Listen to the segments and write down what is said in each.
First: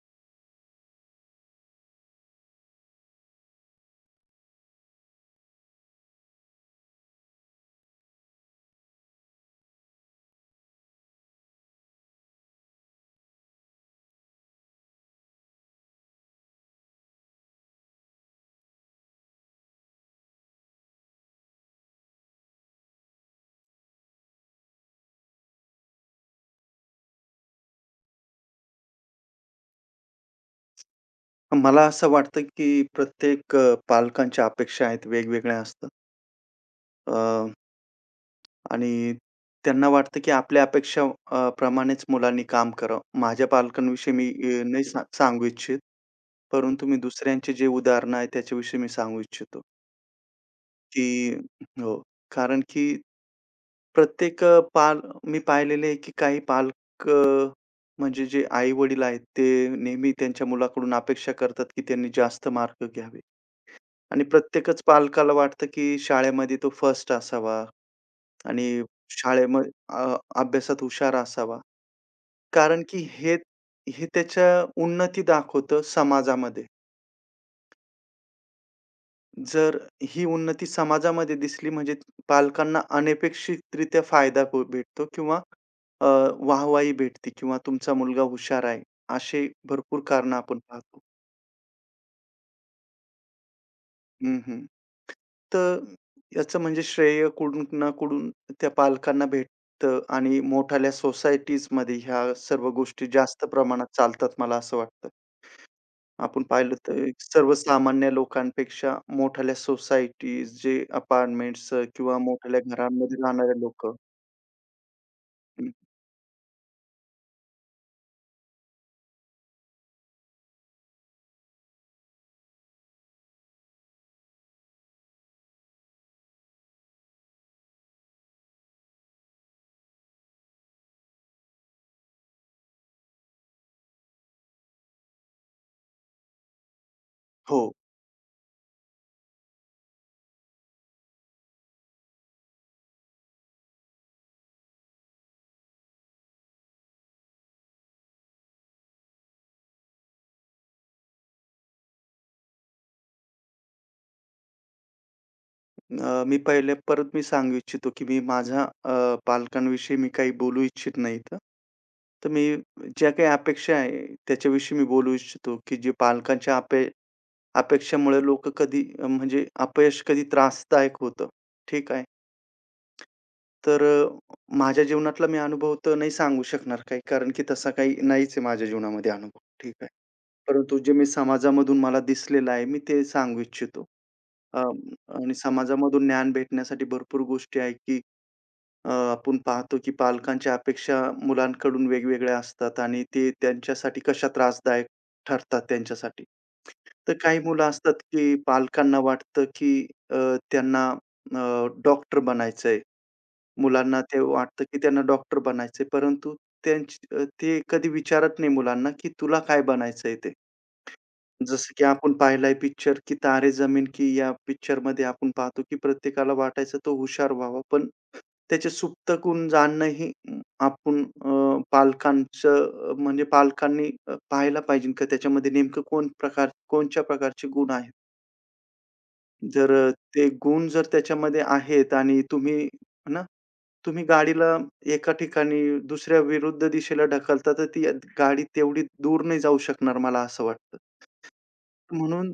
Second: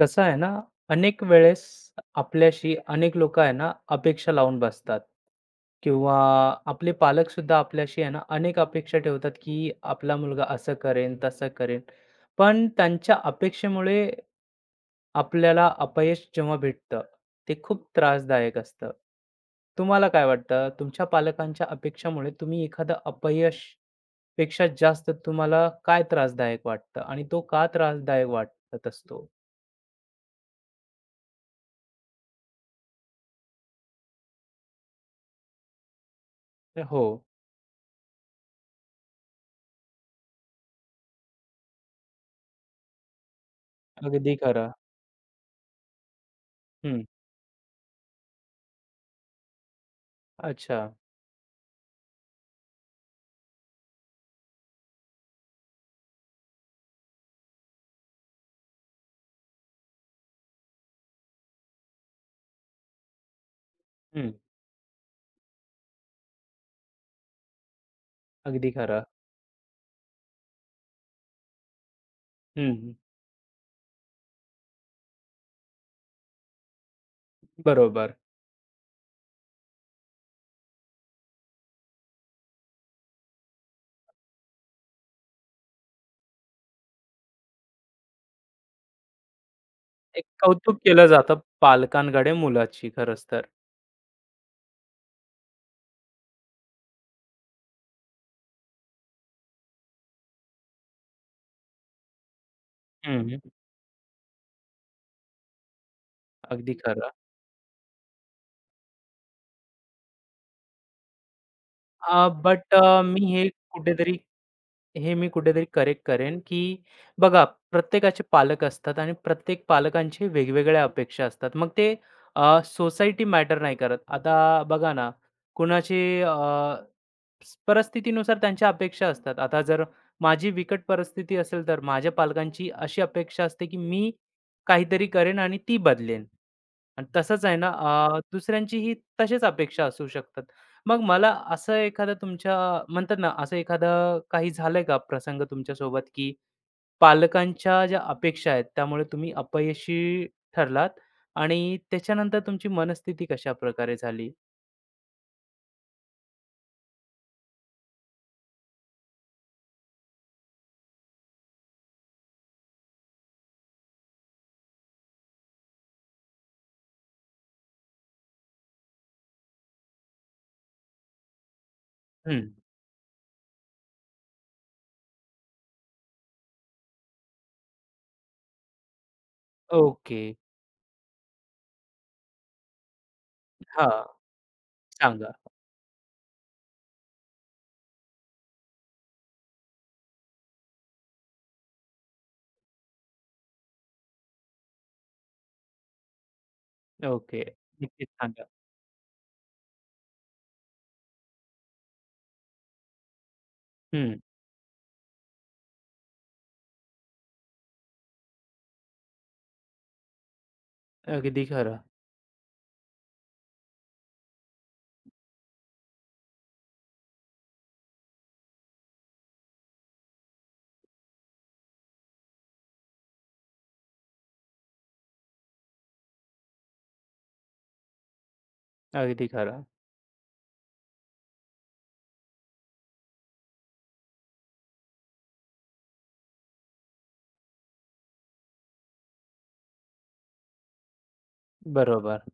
कसं आहे ना, अनेक वेळेस आपल्याशी अनेक लोकं आहे ना, अपेक्षा लावून बसतात किंवा आपले पालकसुद्धा आपल्याशी आहे ना, अनेक अपेक्षा ठेवतात, की आपला मुलगा असं करेन, तसं करेन. पण त्यांच्या अपेक्षेमुळे आपल्याला अपयश जेव्हा भेटतं, ते खूप त्रासदायक असतं. तुम्हाला काय वाटतं, तुमच्या पालकांच्या अपेक्षामुळे तुम्ही एखादं अपयश पेक्षा जास्त तुम्हाला काय त्रासदायक वाटतं आणि तो का त्रासदायक वाटत असतो? मला असं वाटतं, की प्रत्येक पालकांच्या अपेक्षा आहेत, वेगवेगळ्या असतात. हो, अ, आणि त्यांना वाटतं, की आपल्या अपेक्षा प्रमाणेच मुलांनी काम करावं. माझ्या पालकांविषयी मी अगदी खरं. नाही सांगू इच्छित, परंतु मी हं. दुसऱ्यांची जी उदाहरणं आहेत, त्याच्याविषयी मी सांगू इच्छितो, अच्छा. की हो. कारण की प्रत्येक मी पाहिलेलं आहे, की काही पालक म्हणजे जे आई-वडील आहेत, ते नेहमी त्यांच्या मुलाकडून अपेक्षा करतात, की त्यांनी जास्त मार्क घ्यावे. आणि हं. प्रत्येकच पालकाला वाटतं, की शाळेमध्ये तो फर्स्ट असावा आणि अगदी खरं. शाळेमध्ये अ, अभ्यासात हुशार असावा. कारण हं, की हे हे त्याच्या उन्नती दाखवतं समाजामध्ये. बरोबर. जर ही उन्नती समाजामध्ये दिसली म्हणजे पालकांना अनपेक्षितरित्या फायदा भेटतो किंवा अ, वाहवाही भेटते किंवा तुमचा मुलगा हुशार आहे, असे भरपूर एक कारणं आपण कौतुक पाहतो. केलं जातं पालकांकडे मुलाची खरंच तर. हं, हं. तर याचं म्हणजे श्रेय कुठून ना कुठून त्या पालकांना भेटतं आणि मोठाल्या सोसायटीजमध्ये ह्या सर्व गोष्टी हं, जास्त प्रमाणात चालतात मला असं वाटतं. आपण अगदी पाहिलं तर खरं. सर्वसामान्य लोकांपेक्षा मोठाल्या सोसायटीज जे अपार्टमेंट्स किंवा मोठाल्या घरांमध्ये मी हे राहणारे लोकं कुठेतरी हे मी कुठेतरी करेक्ट करेन, की बघा प्रत्येकाचे पालक असतात आणि प्रत्येक पालकांची वेगवेगळ्या अपेक्षा असतात. मग ते सोसायटी मॅटर नाही करत. आता बघा ना, कुणाची अ, परिस्थितीनुसार त्यांच्या अपेक्षा असतात. आता जर माझी बिकट परिस्थिती असेल, तर माझ्या पालकांची अशी अपेक्षा असते, की मी काहीतरी करेन आणि ती बदलेन. आणि तसंच आहे हो. ना दुसऱ्यांचीही तशाच अपेक्षा असू शकतात. मग मला असं एखादा तुमच्या म्हणतात ना, असं एखादं काही झालंय का प्रसंग तुमच्यासोबत, की पालकांच्या ज्या अपेक्षा आहेत, त्यामुळे तुम्ही अपयशी ठरलात आणि त्याच्यानंतर तुमची मनस्थिती कशाप्रकारे झाली? मी पहिले परत मी सांगू इच्छितो, की मी माझ्या पालकांविषयी मी काही बोलू इच्छित नाही इथं. तर मी ज्या काही अपेक्षा आहे त्याच्याविषयी मी बोलू इच्छितो, की जे पालकांच्या अपेक्षामुळे लोकं कधी म्हणजे अपयश कधी त्रासदायक होतं. ठीक आहे. हं. तर माझ्या जीवनातला मी अनुभव तर नाही सांगू शकणार काही, कारण की तसा काही नाहीच आहे माझ्या जीवनामध्ये अनुभव. ठीक आहे. ओके. परंतु जे मी समाजामधून मला दिसलेलं आहे, मी ते सांगू इच्छितो. हां. अ, सांगा. आणि समाजामधून ज्ञान भेटण्यासाठी भरपूर गोष्टी आहेत, की आपण पाहतो की पालकांच्या अपेक्षा मुलांकडून वेगवेगळ्या असतात आणि ते त्यांच्यासाठी कशा त्रासदायक ठरतात त्यांच्यासाठी. तर काही ओके. मुलं असतात नक्कीच की सांगा. पालकांना वाटतं की अ, त्यांना डॉक्टर बनायचंय. मुलांना हं. ते वाटतं की त्यांना डॉक्टर बनायचंय, परंतु त्यांची ते कधी विचारत नाही मुलांना की तुला काय बनायचंय ते? अगदी जसं खरं. की आपण पाहिलाय पिक्चर, की तारे जमीन की या पिक्चरमध्ये आपण पाहतो, की प्रत्येकाला वाटायचं तो हुशार व्हावा. पण त्याचे सुप्त गुण जाणणं ही आपण पालकांचं म्हणजे पालकांनी पाहायला पाहिजे का त्याच्यामध्ये नेमकं कोणत्या प्रकारचे गुण आहेत. अगदी खरं. जर ते गुण जर त्याच्यामध्ये आहेत आणि तुम्ही आहे ना, तुम्ही गाडीला एका ठिकाणी दुसऱ्या विरुद्ध दिशेला ढकलता, तर ती गाडी तेवढी दूर नाही जाऊ शकणार मला असं वाटतं. बरोबर. म्हणून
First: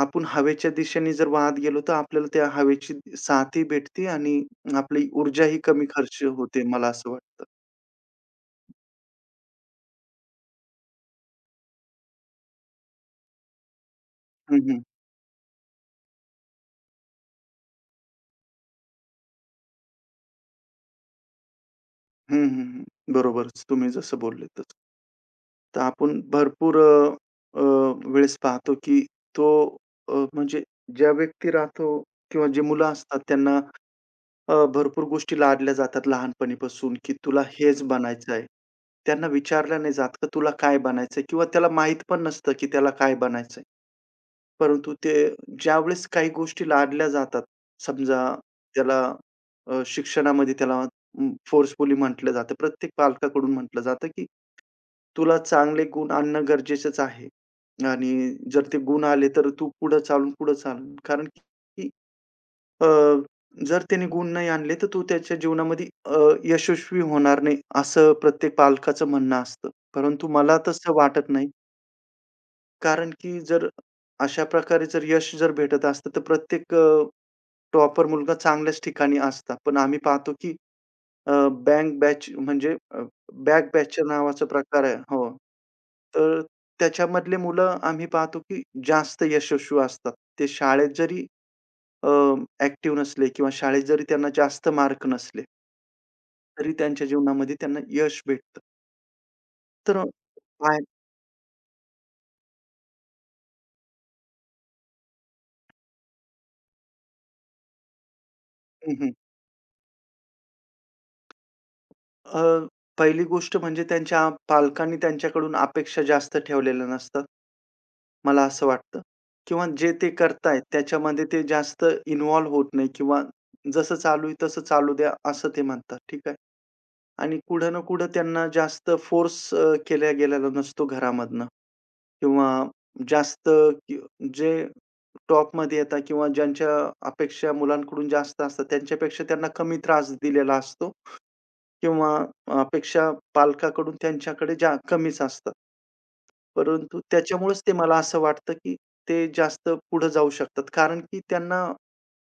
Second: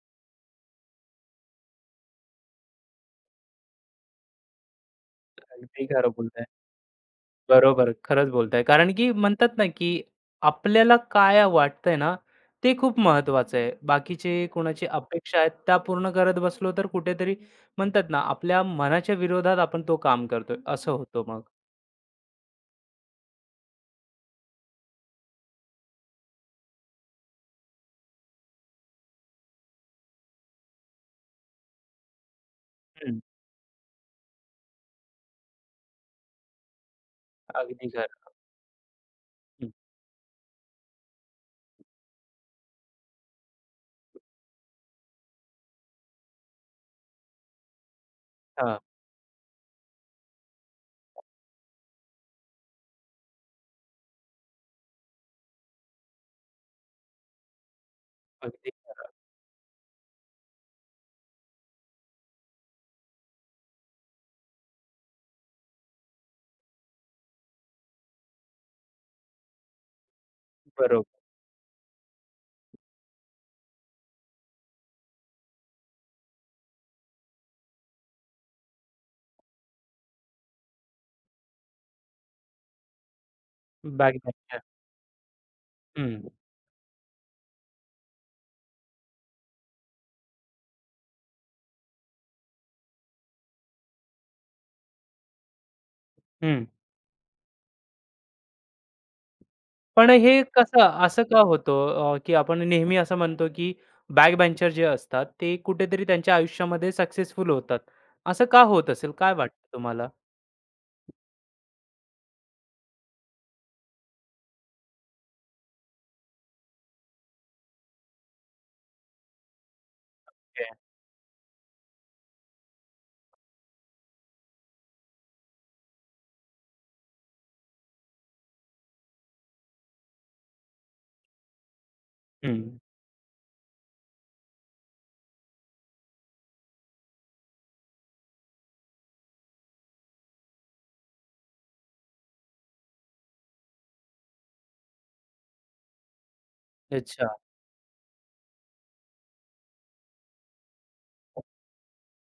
आपण हवेच्या दिशेने जर वाहत गेलो, तर आपल्याला त्या हवेची साथही भेटते आणि आपली ऊर्जाही अगदी कमी खरं खर्च बोलताय. होते, मला असं वाटतं. बरोबर, खरंच बोलताय. कारण की म्हणतात ना, की आपल्याला काय वाटतंय ना, ते खूप महत्त्वाचं आहे. बाकीचे हं, हं. कोणाची अपेक्षा आहेत, त्या पूर्ण करत बसलो तर कुठेतरी म्हणतात ना, आपल्या मनाच्या विरोधात आपण तो काम करतोय, असं होतं मग. हं, हं, हं. बरोबरच तुम्ही जसं बोलले तसं. तर आपण भरपूर अ, अ, वेळेस पाहतो, की तो म्हणजे ज्या व्यक्ती राहतो किंवा जे मुलं हं, असतात त्यांना भरपूर गोष्टी लादल्या जातात लहानपणीपासून, की तुला हेच अगदी बनायचं खरं. आहे. त्यांना हं, विचारलं नाही जात, का तुला काय बनायचंय? किंवा त्याला माहीत पण नसतं, की त्याला काय बनायचंय? परंतु ते ज्यावेळेस काही गोष्टी लादल्या जातात, समजा हां, त्याला शिक्षणामध्ये त्याला फोर्सफुली म्हटलं जातं. प्रत्येक पालकाकडून म्हटलं जातं, की तुला चांगले गुण आणणं गरजेचंच आहे आणि जर अगदी ते गुण खरं. आले, तर तू पुढं चालून पुढं चाल. कारण की अ, जर त्याने गुण नाही आणले, तर तू त्याच्या जीवनामध्ये अ, यशस्वी होणार नाही, असं प्रत्येक पालकाचं म्हणणं असतं. परंतु मला तसं बरोबर. वाटत नाही. कारण की जर अशा प्रकारे जर यश जर भेटत असतं, तर प्रत्येक टॉपर मुलगा चांगल्याच ठिकाणी असता. पण आम्ही पाहतो की अ, बँक बॅच म्हणजे अ, बॅक बॅचच्या बॅक नावाचा प्रकार आहे. हो. हं, तर त्याच्यामधले मुलं आम्ही पाहतो की जास्त यशस्वी असतात. ते शाळेत जरी अ, ॲक्टिव्ह नसले किंवा शाळेत जरी त्यांना जास्त मार्क नसले, हं. तरी त्यांच्या जीवनामध्ये त्यांना यश भेटतं. तर पण हे काय कसं असं का होतं, की आपण नेहमी असं म्हणतो की बॅक बेंचर जे असतात ते कुठेतरी त्यांच्या आयुष्यामध्ये सक्सेसफुल होतात. असं का होत असेल? काय वाटतं तुम्हाला? अ, पहिली गोष्ट म्हणजे त्यांच्या पालकांनी त्यांच्याकडून अपेक्षा जास्त ठेवलेलं नसतं, मला असं वाटतं किंवा जे ते करतायत ओके. त्याच्यामध्ये ते जास्त इन्व्हॉल्व होत नाही किंवा जसं चालू आहे तसं चालू द्या, असं ते म्हणतात, ठीक आहे. आणि कुठं ना कुठं त्यांना जास्त फोर्स गेलेला नसतो घरामधनं किंवा हं. जास्त क जे टॉपमध्ये येतात किंवा ज्यांच्या अपेक्षा मुलांकडून जास्त असतात, त्यांच्यापेक्षा त्यांना कमी त्रास दिलेला असतो किंवा अपेक्षा पालकाकडून त्यांच्याकडे कमीच असतात. परंतु अच्छा. त्याच्यामुळेच ते मला असं वाटतं, की ते जास्त पुढं जाऊ शकतात. कारण की त्यांना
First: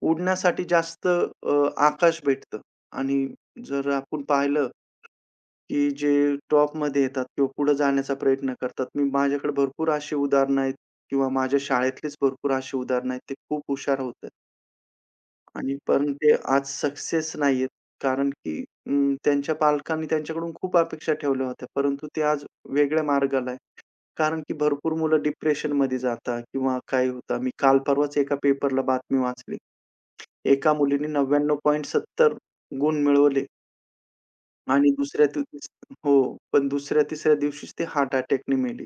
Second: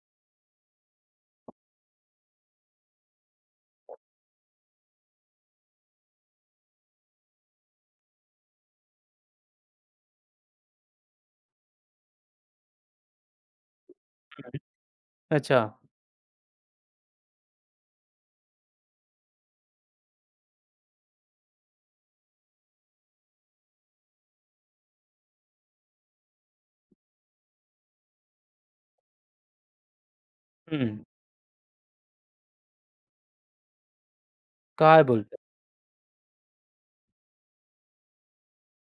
उडण्यासाठी जास्त आकाश भेटतं आणि जर आपण पाहिलं, की जे टॉपमध्ये येतात किंवा पुढे जाण्याचा प्रयत्न करतात. मी माझ्याकडे भरपूर अशी उदाहरणं आहेत किंवा माझ्या शाळेतलीच भरपूर अशी उदाहरणं आहेत. ते खूप हुशार होते. हं. अच्छा. आणि पण ते आज सक्सेस नाहीयेत. कारण की त्यांच्या पालकांनी त्यांच्याकडून खूप अपेक्षा ठेवल्या होत्या. परंतु ते आज वेगळ्या मार्गाला आहे. कारण की भरपूर मुलं डिप्रेशनमध्ये जातात किंवा काय होतं. मी काल परवाच एका पेपरला बातमी वाचली. एका हं. मुलीने 99.70 गुण मिळवले आणि काय दुसऱ्या बोलताय? दिवशीच हो. पण दुसऱ्या-तिसऱ्या दिवशीच ती हार्ट अटॅकने मेली.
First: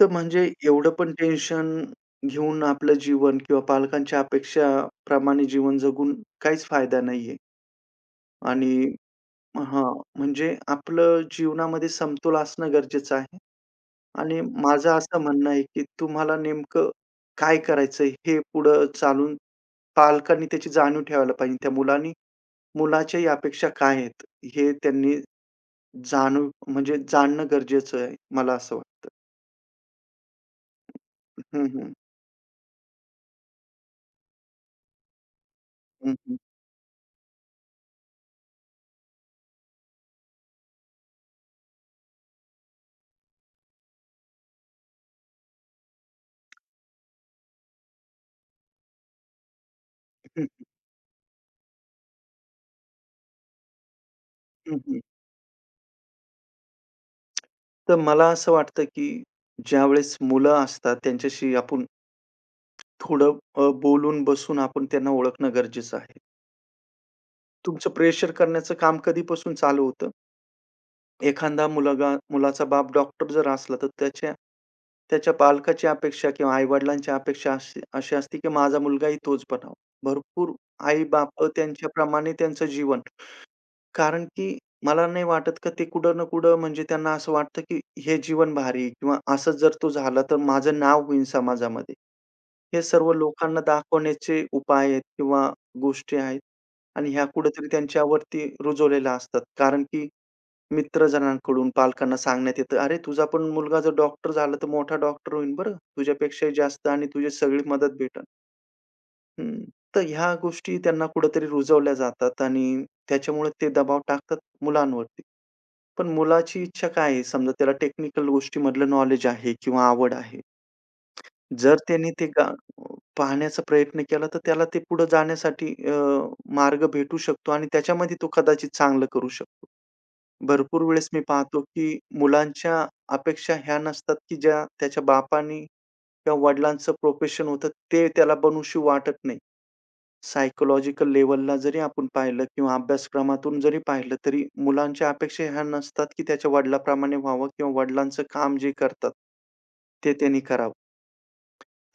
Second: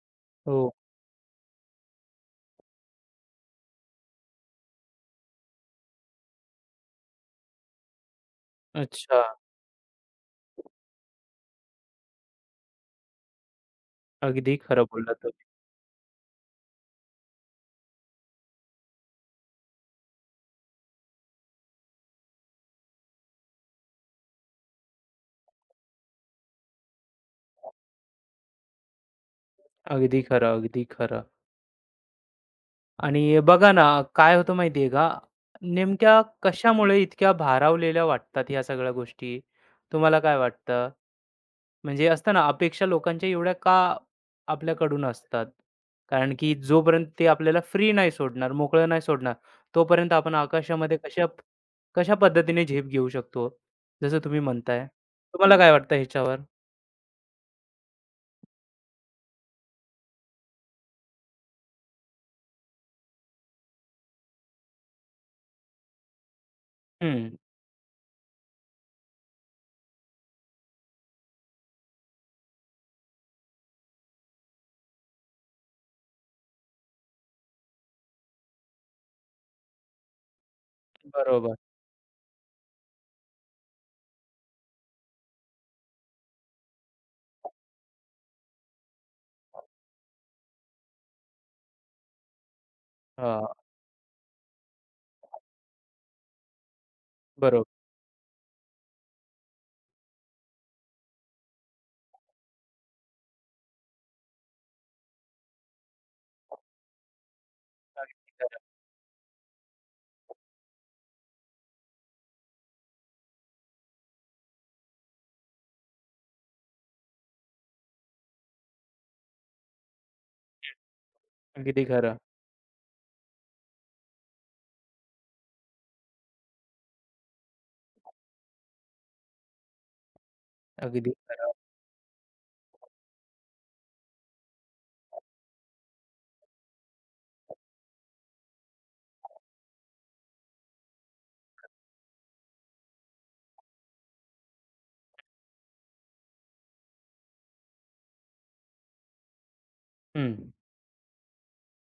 तर म्हणजे हो. एवढं पण टेन्शन घेऊन आपलं जीवन किंवा पालकांच्या अपेक्षाप्रमाणे जीवन जगून काहीच फायदा नाहीये. आणि अच्छा. हां, म्हणजे आपलं जीवनामध्ये समतोल असणं गरजेचं आहे आणि अगदी खरं माझं बोललात असं तुम्ही. म्हणणं आहे, की तुम्हाला नेमकं काय करायचं हे पुढं चालून पालकांनी त्याची जाणीव ठेवायला पाहिजे. त्या मुलांनी मुलाच्याही अपेक्षा काय आहेत, हे त्यांनी जाणून म्हणजे जाणणं गरजेचं आहे, मला असं वाटतं. अगदी खरं, अगदी खरं. हं, हं. आणि बघा ना, काय होतं माहिती आहे का, हं, नेमक्या हं. कशामुळे इतक्या भारावलेल्या वाटतात ह्या सगळ्या गोष्टी? तुम्हाला काय वाटतं? म्हणजे असतं ना, अपेक्षा लोकांच्या एवढ्या का आपल्याकडून असतात? कारण की जोपर्यंत ते आपल्याला फ्री नाही सोडणार, मोकळं नाही सोडणार, तोपर्यंत आपण हं, आकाशामध्ये कशा कशा पद्धतीने झेप घेऊ शकतो, जसं तुम्ही म्हणताय. हं. तुम्हाला काय वाटतं ह्याच्यावर? तर मला असं वाटतं, की ज्यावेळेस मुलं असतात त्यांच्याशी आपण थोडं बोलून बसून आपण त्यांना ओळखणं गरजेचं आहे. हं, तुमचं प्रेशर करण्याचं काम कधीपासून चालू होतं? एखादा मुलगा मुलाचा बाप डॉक्टर जर असला, तर त्याच्या त्याच्या पालकाची अपेक्षा किंवा आई-वडिलांची अपेक्षा अशी अशी असते, की माझा मुलगाही तोच बनावा. भरपूर आई-बाप बरोबर. त्यांच्याप्रमाणे त्यांचं जीवन कारण की मला नाही वाटत का ते कुठं ना कुठं म्हणजे त्यांना असं वाटतं, की हे जीवन भारी आहे किंवा असंच जर तो झाला, तर माझं नाव होईल समाजामध्ये. हे सर्व हां, लोकांना दाखवण्याचे उपाय आहेत किंवा गोष्टी आहेत आणि ह्या कुठेतरी बरोबर. त्यांच्यावरती रुजवलेल्या असतात. कारण की मित्रजनांकडून पालकांना सांगण्यात येतं, "अरे, तुझा पण मुलगा जर डॉक्टर झाला, तर मोठा डॉक्टर होईल बरं. तुझ्यापेक्षाही जास्त आणि तुझी सगळी मदत भेटेल." अगदी खरं. हं. तर ह्या गोष्टी त्यांना कुठेतरी रुजवल्या जातात आणि त्याच्यामुळे ते दबाव टाकतात मुलांवरती. पण मुलाची इच्छा काय आहे? समजा त्याला टेक्निकल गोष्टीमधलं नॉलेज आहे किंवा आवड आहे. जर अगदी त्यांनी खरं. ते पाहण्याचा प्रयत्न केला, तर त्याला ते पुढे जाण्यासाठी मार्ग भेटू शकतो आणि त्याच्यामध्ये तो कदाचित चांगलं करू शकतो. भरपूर वेळेस अगदी मी खरं. पाहतो, की मुलांच्या अपेक्षा ह्या नसतात, की ज्या त्याच्या बापानी किंवा वडिलांचं प्रोफेशन होतं, ते त्याला बनूशी वाटत नाही. सायकॉलॉजिकल लेव्हलला जरी आपण पाहिलं किंवा अभ्यासक्रमातून जरी पाहिलं, तरी मुलांच्या अपेक्षा ह्या नसतात, की त्याच्या वडिलाप्रमाणे व्हावं किंवा वडिलांचं काम जे करतात, ते त्यांनी हं. करावं.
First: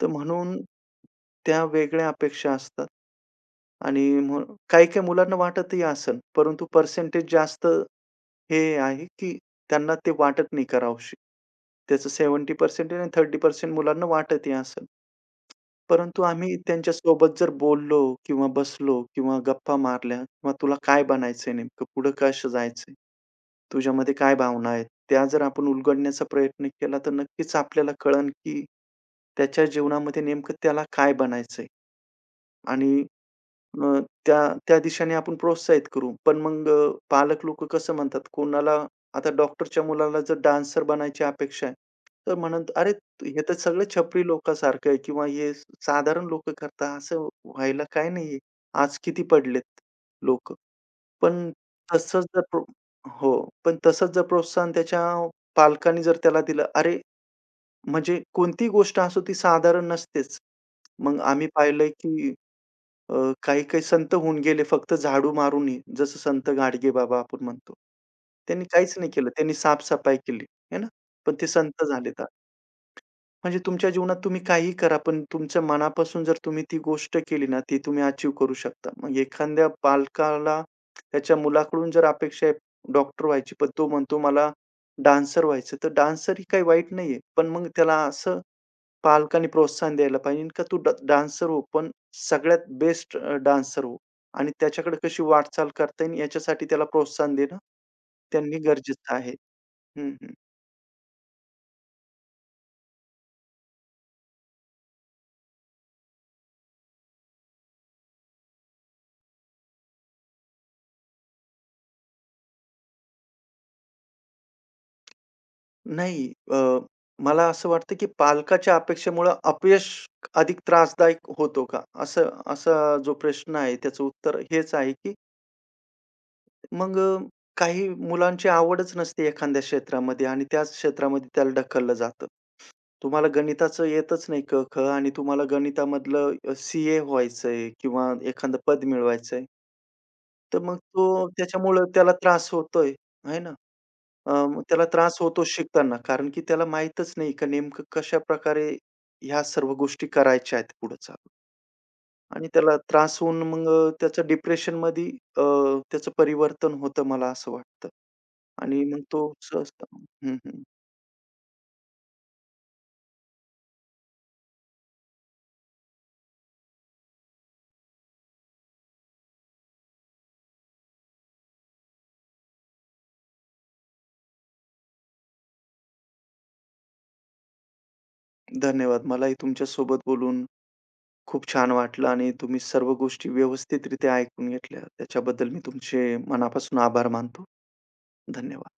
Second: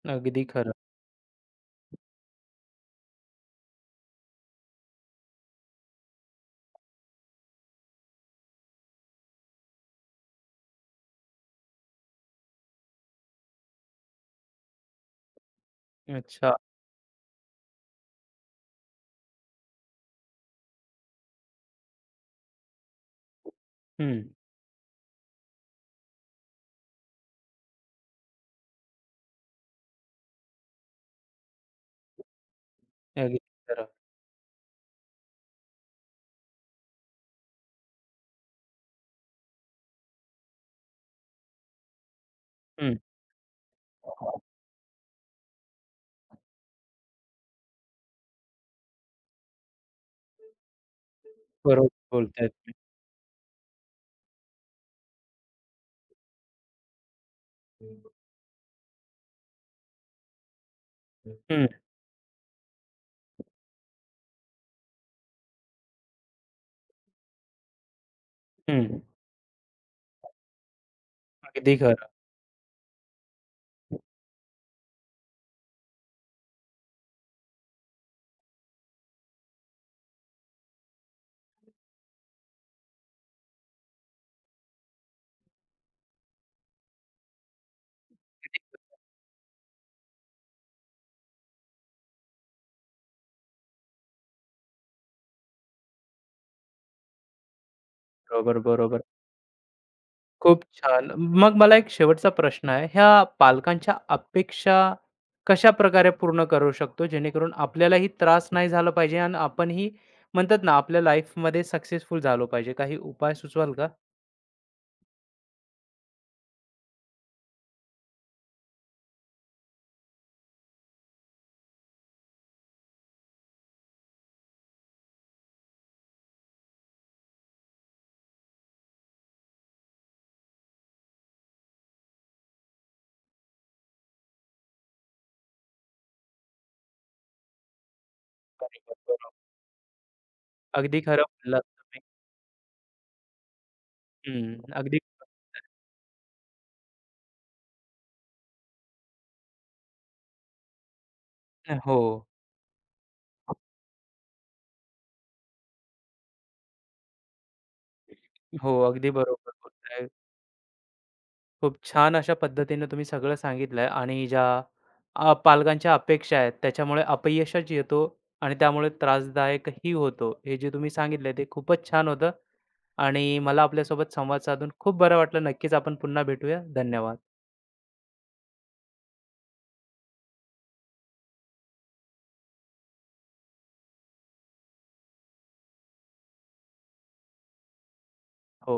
तर अगदी म्हणून खरं. त्या वेगळ्या अपेक्षा असतात आणि मग काही-काही मुलांना वाटतही असेल, परंतु पर्सेंटेज जास्त हे आहे, की त्यांना ते वाटत नाही करावंशी. त्याचं 70% आणि 30% मुलांना वाटतही असेल. परंतु अच्छा. आम्ही त्यांच्यासोबत जर बोललो किंवा बसलो किंवा गप्पा मारल्या किंवा "तुला काय बनायचंय नेमकं? पुढं कसं जायचंय? तुझ्यामध्ये हं. काय भावना आहेत?" त्या जर आपण उलगडण्याचा प्रयत्न केला, तर नक्कीच आपल्याला कळेल की त्याच्या जीवनामध्ये नेमकं त्याला काय बनायचंय आणि अगदी खरं. अ, त्या त्या दिशेने आपण प्रोत्साहित करू. पण मग पालक लोकं कसं म्हणतात, कोणाला आता डॉक्टरच्या मुलाला जर डान्सर बनायची अपेक्षा आहे, तर म्हणत, "अरे, हं. हे तर सगळे छपरी लोकांसारखं आहे किंवा हे साधारण लोक करता, असं व्हायला काय नाहीये. आज किती पडलेत लोकं." पण बरोबर तसंच जर बोलताय प्रो तुम्ही. हो. पण तसंच जर प्रोत्साहन त्याच्या पालकांनी जर त्याला दिलं, अरे, म्हणजे कोणतीही गोष्ट असो ती साधारण नसतेच. मग आम्ही हं, पाहिलंय की काही-काही संत होऊन गेले फक्त झाडू मारूनही, जसं संत गाडगे बाबा आपण म्हणतो. त्यांनी काहीच हं. नाही केलं. त्यांनी साफ-सफाई केली, आहे ना? पण ते अगदी संत खरं. झालेत आज. म्हणजे तुमच्या जीवनात तुम्ही काहीही करा, पण तुमच्या मनापासून जर तुम्ही ती गोष्ट केली ना, ती तुम्ही अचीव्ह करू शकता. मग एखाद्या पालकाला त्याच्या मुलाकडून जर अपेक्षा आहे डॉक्टर व्हायची, पण तो म्हणतो मला डान्सर व्हायचं, तर डान्सर ही काही वाईट नाहीये. पण मग त्याला असं पालकांनी प्रोत्साहन द्यायला पाहिजे का तू डान्सर हो, पण सगळ्यात बेस्ट डान्सर हो आणि त्याच्याकडे कशी वाटचाल करता येईल याच्यासाठी त्याला प्रोत्साहन देणं, बरोबर, त्यांनी बरोबर. गरजेचं आहे. हं, हं. खूप छान. मग मला एक शेवटचा प्रश्न आहे. ह्या पालकांच्या अपेक्षा कशाप्रकारे पूर्ण करू शकतो, जेणेकरून आपल्यालाही त्रास नाही झाला पाहिजे आणि आपणही म्हणतात ना, आपल्या लाईफमध्ये सक्सेसफुल झालो पाहिजे. काही उपाय सुचवाल का? नाही मला असं वाटतं की पालकाच्या अपेक्षेमुळं अपयश अधिक त्रासदायक होतो का? असा जो प्रश्न आहे त्याचं उत्तर हेच आहे की मग काही मुलांची आवडच नसते एखाद्या क्षेत्रामध्ये आणि त्याच क्षेत्रामध्ये त्याला ढकललं जातं. तुम्हाला गणिताचं येतच नाही क, ख आणि तुम्हाला गणितामधलं व्हायचंय किंवा एखादं पद बरोबर, बरोबर. मिळवायचंय. तर मग अगदी तो खरं बोललात त्याच्यामुळं तुम्ही. त्याला त्रास होतोय, आहे ना. हं. मग त्याला अगदी त्रास होतो शिकताना कारण की त्याला माहीतच नाही का नेमकं कशाप्रकारे ह्या सर्व गोष्टी करायच्या आहेत पुढे चालून. हो. आणि त्याला त्रास होऊन मग त्याचं डिप्रेशनमध्ये अ, त्याचं परिवर्तन होतं मला असं वाटतं. हो, आणि मग अगदी तो बरोबर सहजता बोलताय. हं, हं. खूप छान अशा पद्धतीने तुम्ही सगळं सांगितलंय आणि ज्या पालकांच्या अपेक्षा आहेत त्याच्यामुळे अपयशच येतो आणि त्यामुळे त्रासदायकही होतो. हे जे तुम्ही सांगितलंय ते खूपच छान होतं आणि मला आपल्यासोबत संवाद साधून खूप बरं वाटलं. नक्कीच आपण पुन्हा भेटूया. धन्यवाद. धन्यवाद. मलाही तुमच्यासोबत बोलून खूप छान वाटलं आणि तुम्ही सर्व गोष्टी व्यवस्थितरित्या ऐकून घेतल्या. त्याच्याबद्दल मी तुमचे मनापासून आभार मानतो. हो. धन्यवाद.